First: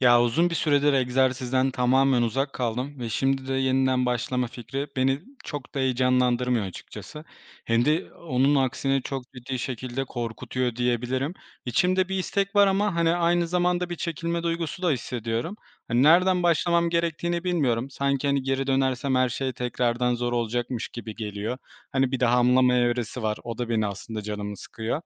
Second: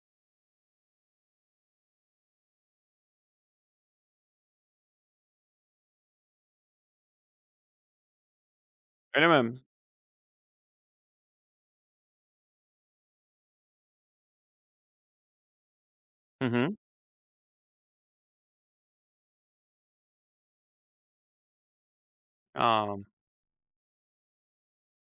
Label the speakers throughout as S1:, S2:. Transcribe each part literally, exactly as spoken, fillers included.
S1: Ya, uzun bir süredir egzersizden tamamen uzak kaldım ve şimdi de yeniden başlama fikri beni çok da heyecanlandırmıyor açıkçası. Hem de onun aksine çok
S2: Öyle
S1: ciddi
S2: mi?
S1: şekilde korkutuyor diyebilirim. İçimde bir istek var ama, hani, aynı zamanda bir çekilme duygusu da hissediyorum. Hani, nereden
S2: Hı hı.
S1: başlamam gerektiğini bilmiyorum. Sanki, hani, geri dönersem her şey tekrardan zor olacakmış gibi geliyor. Hani, bir daha hamlama
S2: A!
S1: evresi var. O da beni aslında canımı sıkıyor.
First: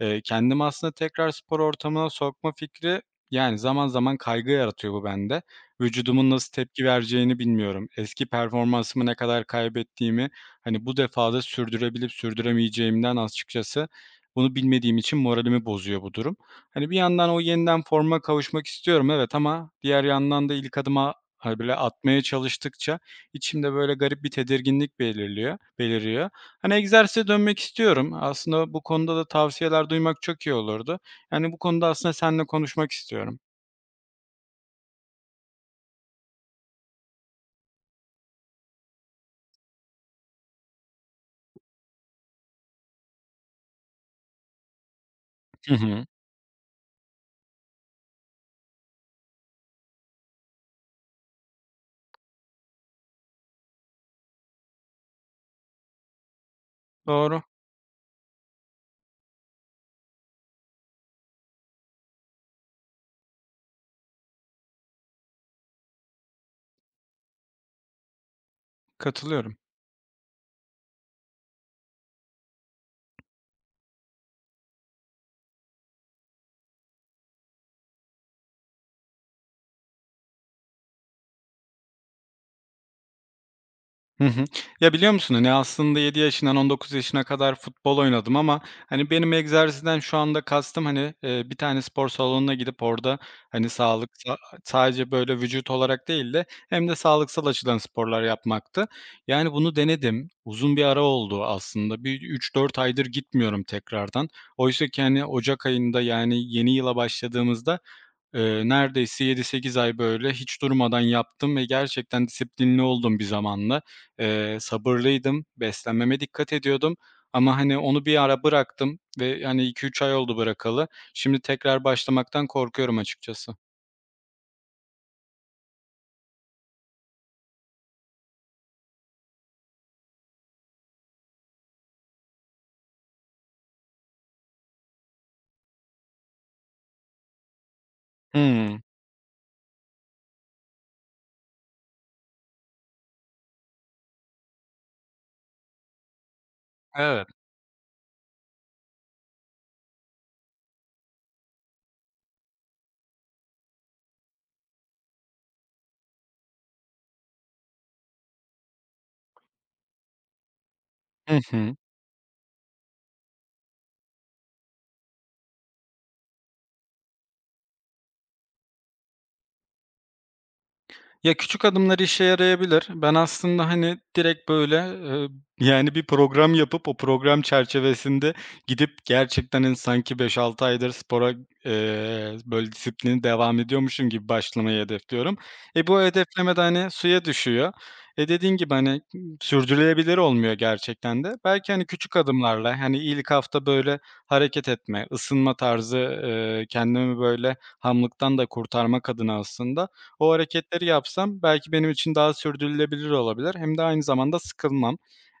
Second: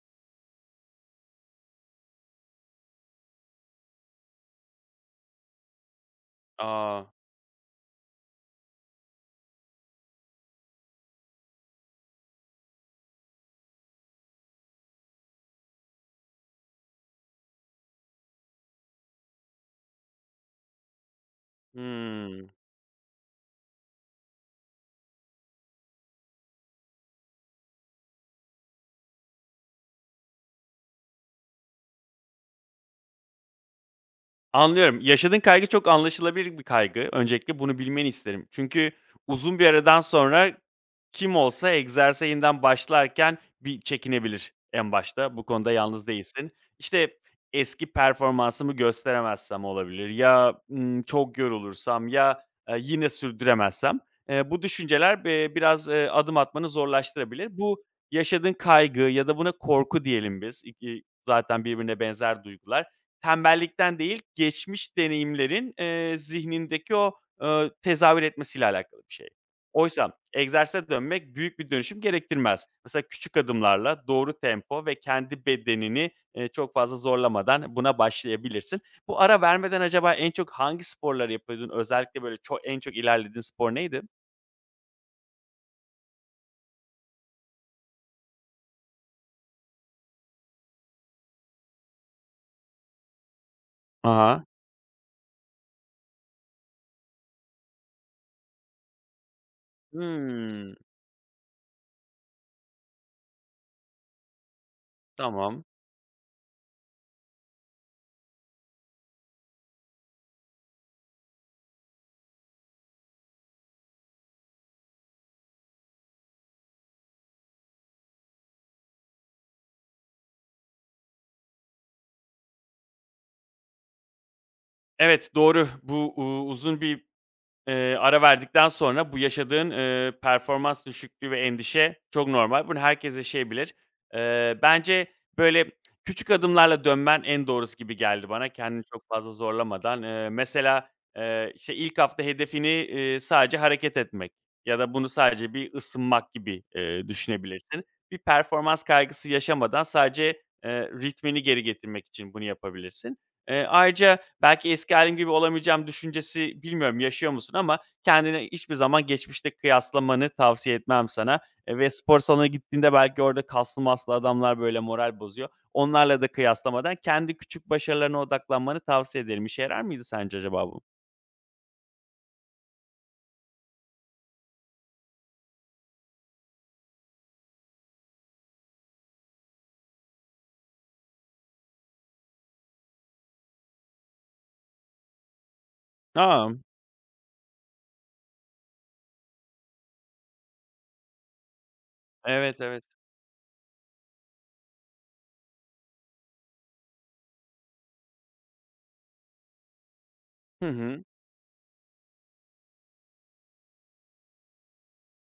S1: Eee, kendimi aslında tekrar spor ortamına sokma fikri, yani, zaman zaman kaygı yaratıyor bu bende. Vücudumun nasıl tepki
S2: A!
S1: vereceğini bilmiyorum. Eski performansımı ne kadar kaybettiğimi, hani, bu defada sürdürebilip sürdüremeyeceğimden açıkçası bunu bilmediğim için moralimi bozuyor bu durum. Hani, bir yandan o yeniden forma kavuşmak istiyorum, evet ama diğer yandan da ilk adıma hani, böyle atmaya
S2: Hıı.
S1: çalıştıkça içimde böyle garip bir tedirginlik belirliyor beliriyor. Hani egzersize dönmek istiyorum. Aslında bu konuda da tavsiyeler duymak çok iyi olurdu. Yani bu konuda aslında seninle konuşmak istiyorum.
S2: Anlıyorum. Yaşadığın kaygı çok anlaşılabilir bir kaygı. Öncelikle bunu bilmeni isterim. Çünkü uzun bir aradan sonra kim olsa egzersize yeniden başlarken bir çekinebilir en başta. Bu konuda
S1: Hı hı.
S2: yalnız değilsin. İşte, "Eski performansımı gösteremezsem olabilir ya, ımm, çok yorulursam ya, eee, yine sürdüremezsem." Eee, bu düşünceler, eee, biraz, eee, adım atmanı
S1: Doğru,
S2: zorlaştırabilir. Bu yaşadığın kaygı ya da buna korku diyelim biz. İ zaten birbirine benzer duygular. Tembellikten değil, geçmiş deneyimlerin, eee, zihnindeki o, eee, tezahür etmesiyle alakalı bir şey.
S1: katılıyorum.
S2: Oysa egzersize dönmek büyük bir dönüşüm gerektirmez. Mesela küçük adımlarla doğru tempo ve kendi bedenini, eee, çok fazla zorlamadan buna başlayabilirsin. Bu ara vermeden acaba en çok hangi sporları yapıyordun? Özellikle böyle ço en çok ilerlediğin spor neydi?
S1: Hı hı. Ya, biliyor musun, hani, aslında yedi yaşından on dokuz yaşına kadar futbol oynadım ama, hani, benim egzersizden şu anda kastım, hani, eee, bir tane spor salonuna gidip orada, hani,
S2: A
S1: sağlık sa
S2: ha.
S1: sadece böyle vücut olarak değil de hem de sağlıksal açıdan sporlar yapmaktı. Yani, bunu denedim.
S2: Hımm,
S1: Uzun bir ara oldu aslında. Bir üç dört aydır gitmiyorum tekrardan. Oysa ki, hani,
S2: tamam.
S1: ocak ayında, yani, yeni yıla başladığımızda, Eee, neredeyse yedi sekiz ay böyle hiç durmadan yaptım ve gerçekten disiplinli oldum bir zamanla. Eee, sabırlıydım, beslenmeme dikkat ediyordum ama, hani, onu bir ara bıraktım ve, yani, iki üç ay oldu bırakalı. Şimdi tekrar başlamaktan korkuyorum açıkçası.
S2: Evet, doğru. Bu, uuu, uzun bir Eee, ara verdikten sonra bu yaşadığın, eee, performans düşüklüğü ve endişe çok normal. Bunu herkes yaşayabilir. Eee, bence, Böyle, küçük adımlarla dönmen en doğrusu gibi geldi bana
S1: Hımm.
S2: kendini çok fazla zorlamadan. Eee, mesela, eee, işte, ilk hafta hedefini, eee, sadece hareket etmek ya da bunu sadece bir ısınmak gibi, eee,
S1: Evet.
S2: düşünebilirsin. Bir performans kaygısı yaşamadan sadece, eee, ritmini geri getirmek için bunu yapabilirsin. Eee, ayrıca belki eski hâlim gibi olamayacağım düşüncesi bilmiyorum yaşıyor musun ama kendini hiçbir zaman geçmişte kıyaslamanı tavsiye etmem
S1: Hı
S2: sana.
S1: hı.
S2: Eee, ve spor salonuna gittiğinde belki orada kaslı maslı adamlar böyle moral bozuyor. Onlarla da kıyaslamadan kendi küçük başarılarına odaklanmanı tavsiye ederim. İşe yarar mıydı sence acaba bu?
S1: Ya, küçük adımlar işe yarayabilir. Ben aslında, hani, direkt böyle, eee, yani, bir program yapıp o program çerçevesinde gidip gerçekten, hani, sanki beş altı aydır spora, eee, böyle disiplini devam ediyormuşum gibi başlamayı hedefliyorum. E, bu
S2: Aa.
S1: hedefleme de, hani, suya düşüyor. E, dediğin gibi, hani, sürdürülebilir olmuyor gerçekten de. Belki, hani, küçük
S2: Evet,
S1: adımlarla,
S2: evet.
S1: hani, ilk hafta böyle hareket etme, ısınma tarzı, eee, kendimi böyle hamlıktan da kurtarmak adına aslında o
S2: Hı
S1: hareketleri
S2: hı.
S1: yapsam belki benim için daha sürdürülebilir olabilir hem de aynı zamanda sıkılmam.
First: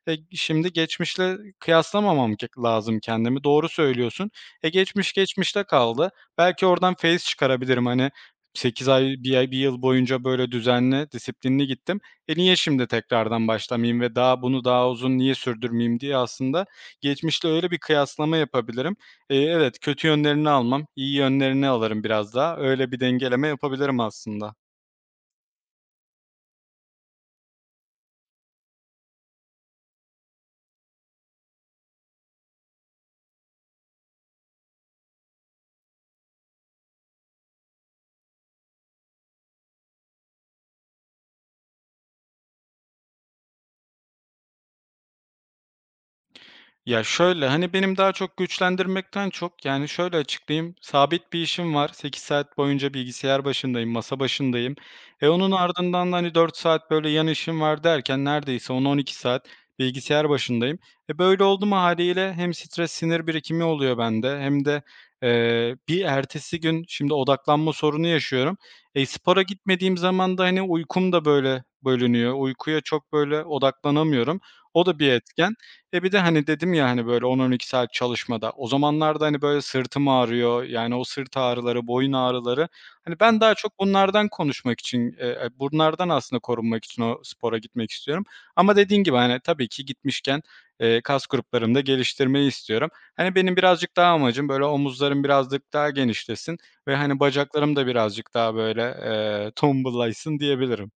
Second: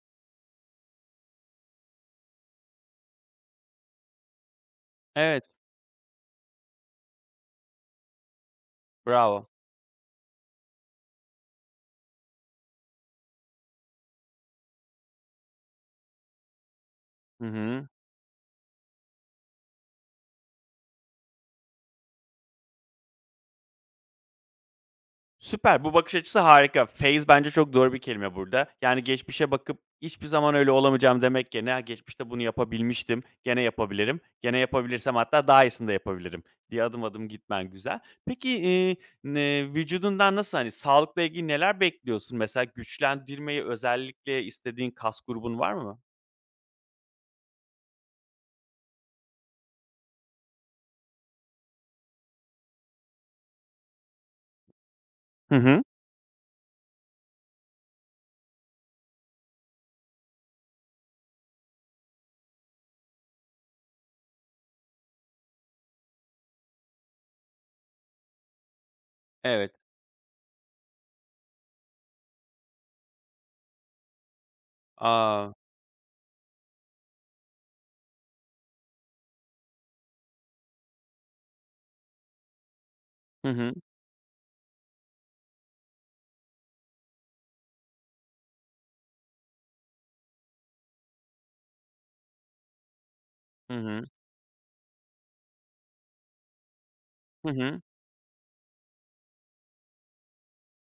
S1: E, şimdi geçmişle kıyaslamamam ke lazım kendimi. Doğru söylüyorsun. E, geçmiş
S2: Evet,
S1: geçmişte kaldı. Belki oradan feyz çıkarabilirim. Hani sekiz ay, bir
S2: bravo.
S1: ay, bir yıl boyunca böyle düzenli, disiplinli gittim. E, niye şimdi tekrardan başlamayayım ve daha bunu daha uzun niye sürdürmeyeyim diye aslında
S2: Hı
S1: geçmişle öyle bir
S2: hı.
S1: kıyaslama yapabilirim. Eee, evet, kötü yönlerini almam, iyi yönlerini alırım biraz daha. Öyle bir dengeleme yapabilirim aslında.
S2: Süper, bu bakış açısı harika. Phase bence çok doğru bir kelime burada. Yani geçmişe bakıp hiçbir zaman öyle olamayacağım demek yerine "Ya, geçmişte bunu yapabilmiştim, gene yapabilirim, gene yapabilirsem hatta daha iyisini de yapabilirim." diye adım adım gitmen güzel. Peki, eee, ne vücudundan nasıl, hani, sağlıkla ilgili neler bekliyorsun? Mesela güçlendirmeyi özellikle istediğin kas grubun var mı?
S1: Ya, şöyle, hani, benim daha çok güçlendirmekten çok, yani, şöyle açıklayayım, sabit bir işim var. Sekiz saat boyunca bilgisayar başındayım, masa başındayım. E, onun
S2: Hı hı.
S1: ardından da, hani, dört saat böyle yan işim var derken neredeyse on-on iki saat bilgisayar başındayım. E, böyle oldu mu hâliyle hem stres, sinir birikimi oluyor bende hem de, eee, bir ertesi gün şimdi odaklanma sorunu yaşıyorum. E, spora
S2: Evet.
S1: gitmediğim zaman da, hani, uykum da böyle bölünüyor. Uykuya çok böyle odaklanamıyorum. O da bir
S2: A!
S1: etken. E, bir de, hani, dedim ya, hani, böyle on-on iki saat çalışmada, o zamanlarda, hani, böyle sırtım ağrıyor, yani o sırt ağrıları, boyun ağrıları, hani, ben
S2: Hı
S1: daha
S2: hı.
S1: çok bunlardan konuşmak için, eee, eee, bunlardan aslında korunmak için o spora gitmek istiyorum. Ama dediğin gibi, hani, tabii ki gitmişken, eee, kas gruplarımı da geliştirmeyi istiyorum. Hani, benim
S2: Hı
S1: birazcık
S2: hı.
S1: daha amacım böyle omuzlarım birazcık daha genişlesin ve, hani,
S2: Hı
S1: bacaklarım
S2: hı.
S1: da birazcık daha böyle, eee, tombullaysın diyebilirim.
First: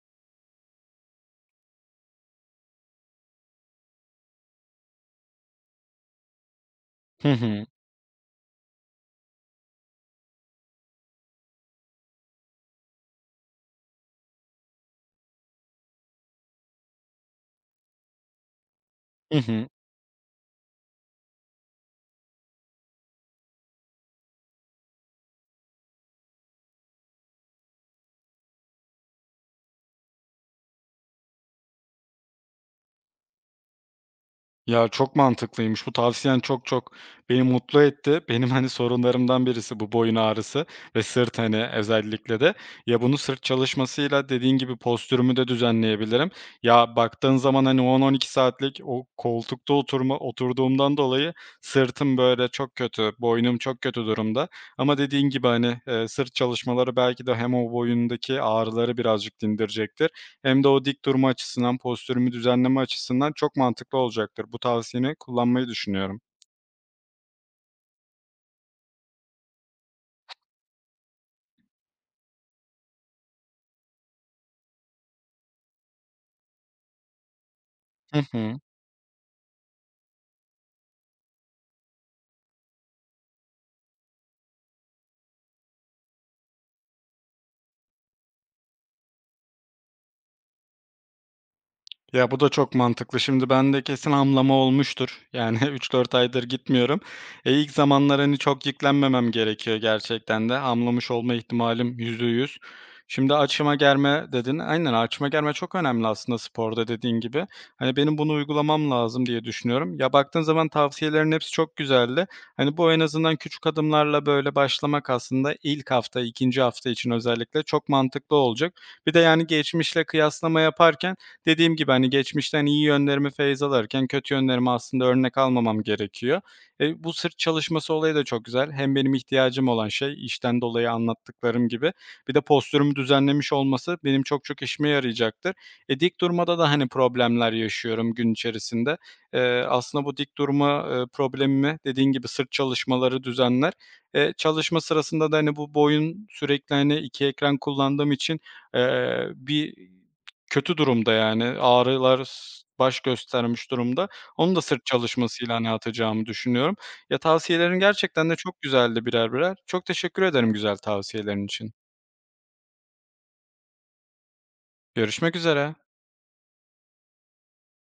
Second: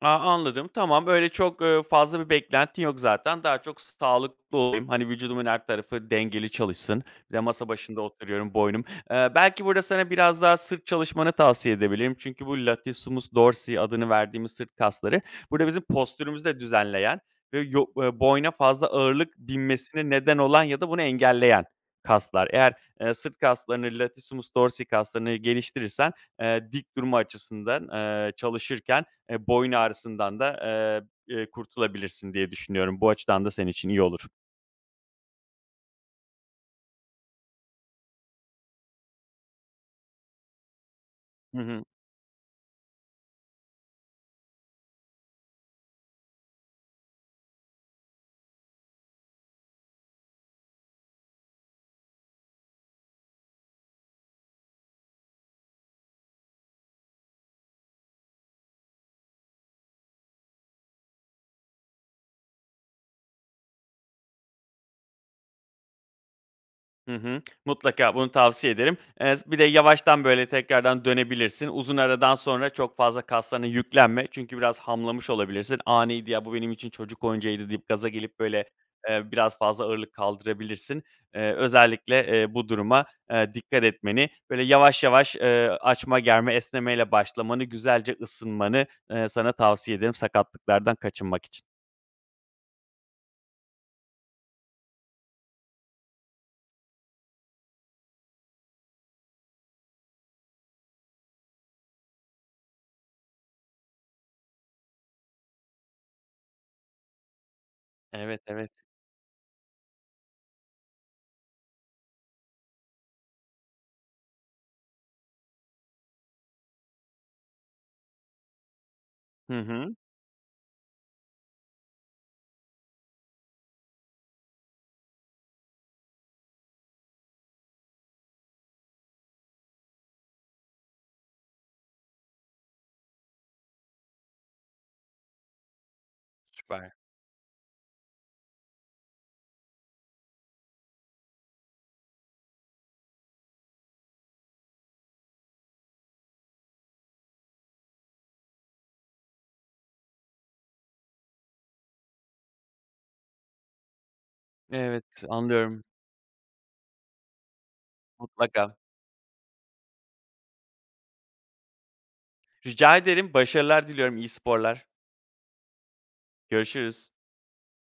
S2: A, anladım. Tamam, öyle çok, eee, fazla bir beklentin yok zaten. Daha çok sağlıklı olayım, hani, vücudumun her tarafı dengeli çalışsın.
S1: Hı
S2: Bir de
S1: hı.
S2: masa başında oturuyorum, boynum Eee, Belki burada sana biraz daha sırt çalışmanı tavsiye edebilirim. Çünkü bu latissimus dorsi adını verdiğimiz sırt kasları burada bizim postürümüzü de düzenleyen ve yo eee, boyna fazla ağırlık
S1: Hı hı.
S2: binmesine neden olan ya da bunu engelleyen kaslar. Eğer, eee, sırt kaslarını, latissimus dorsi kaslarını geliştirirsen, eee, dik durma açısından, eee, çalışırken Eee, boyun ağrısından da, eee, eee, kurtulabilirsin diye düşünüyorum. Bu açıdan da senin için iyi olur.
S1: Ya, çok mantıklıymış. Bu tavsiyen çok çok beni mutlu etti. Benim, hani, sorunlarımdan birisi bu boyun ağrısı ve sırt,
S2: Hı
S1: hani,
S2: hı.
S1: özellikle de. Ya, bunu sırt çalışmasıyla dediğin gibi postürümü de düzenleyebilirim. Ya, baktığın zaman, hani, on on iki saatlik o koltukta oturma oturduğumdan dolayı sırtım, böyle, çok kötü, boynum çok kötü durumda ama dediğin gibi, hani, eee, sırt çalışmaları belki de hem o boyundaki ağrıları birazcık dindirecektir hem de o dik durma açısından, postürümü düzenleme açısından çok mantıklı olacaktır. Bu tavsiyeni kullanmayı düşünüyorum.
S2: Hı hı. Mutlaka bunu tavsiye ederim. Eee, bir de yavaştan, böyle, tekrardan dönebilirsin. Uzun aradan sonra çok fazla kaslarına yüklenme çünkü biraz hamlamış olabilirsin. "Aniydi ya, bu benim için çocuk oyuncağıydı." deyip gaza
S1: Hı
S2: gelip,
S1: hı.
S2: böyle, eee, biraz fazla ağırlık kaldırabilirsin. Eee, özellikle, eee, bu duruma, eee, dikkat etmeni, böyle, yavaş yavaş, eee, açma, germe, esnemeyle başlamanı, güzelce ısınmanı, eee, sana tavsiye ederim sakatlıklardan kaçınmak için.
S1: Ya, bu da çok mantıklı. Şimdi bende kesin hamlama olmuştur. Yani üç dört aydır gitmiyorum. E, ilk zamanlar, hani, çok yüklenmemem gerekiyor gerçekten de. Hamlamış olma ihtimalim yüzde yüz. Şimdi açıma germe dedin. Aynen, açıma germe çok önemli aslında sporda dediğin gibi. Hani, benim bunu
S2: Evet, evet.
S1: uygulamam lazım diye düşünüyorum. Ya, baktığın zaman tavsiyelerin hepsi çok güzeldi. Hani, bu en azından küçük adımlarla, böyle, başlamak aslında ilk hafta, ikinci hafta için özellikle çok mantıklı olacak. Bir de, yani,
S2: Hı hı.
S1: geçmişle kıyaslama yaparken, dediğim gibi, hani, geçmişten iyi yönlerimi feyz alırken kötü yönlerimi aslında örnek almamam gerekiyor. Eee, bu sırt çalışması olayı da çok güzel. Hem benim ihtiyacım olan şey, işten dolayı anlattıklarım gibi, bir de postürümü düzenlemiş olması benim çok çok işime yarayacaktır. E, dik durmada da, hani,
S2: Süper.
S1: problemler yaşıyorum gün içerisinde. Eee, aslında bu dik durma, eee, problemimi dediğin gibi sırt çalışmaları düzenler. Eee, çalışma sırasında da, hani, bu boyun sürekli, hani, iki ekran kullandığım için, eee, bir kötü durumda yani, ağrılar s baş göstermiş durumda. Onu da sırt
S2: Evet,
S1: çalışmasıyla, hani,
S2: anlıyorum.
S1: atacağımı düşünüyorum. Ya, tavsiyelerin gerçekten de çok
S2: Mutlaka.
S1: güzeldi birer birer. Çok teşekkür ederim güzel tavsiyelerin için.
S2: Rica ederim. Başarılar diliyorum. İyi sporlar.
S1: Görüşmek üzere.
S2: Görüşürüz.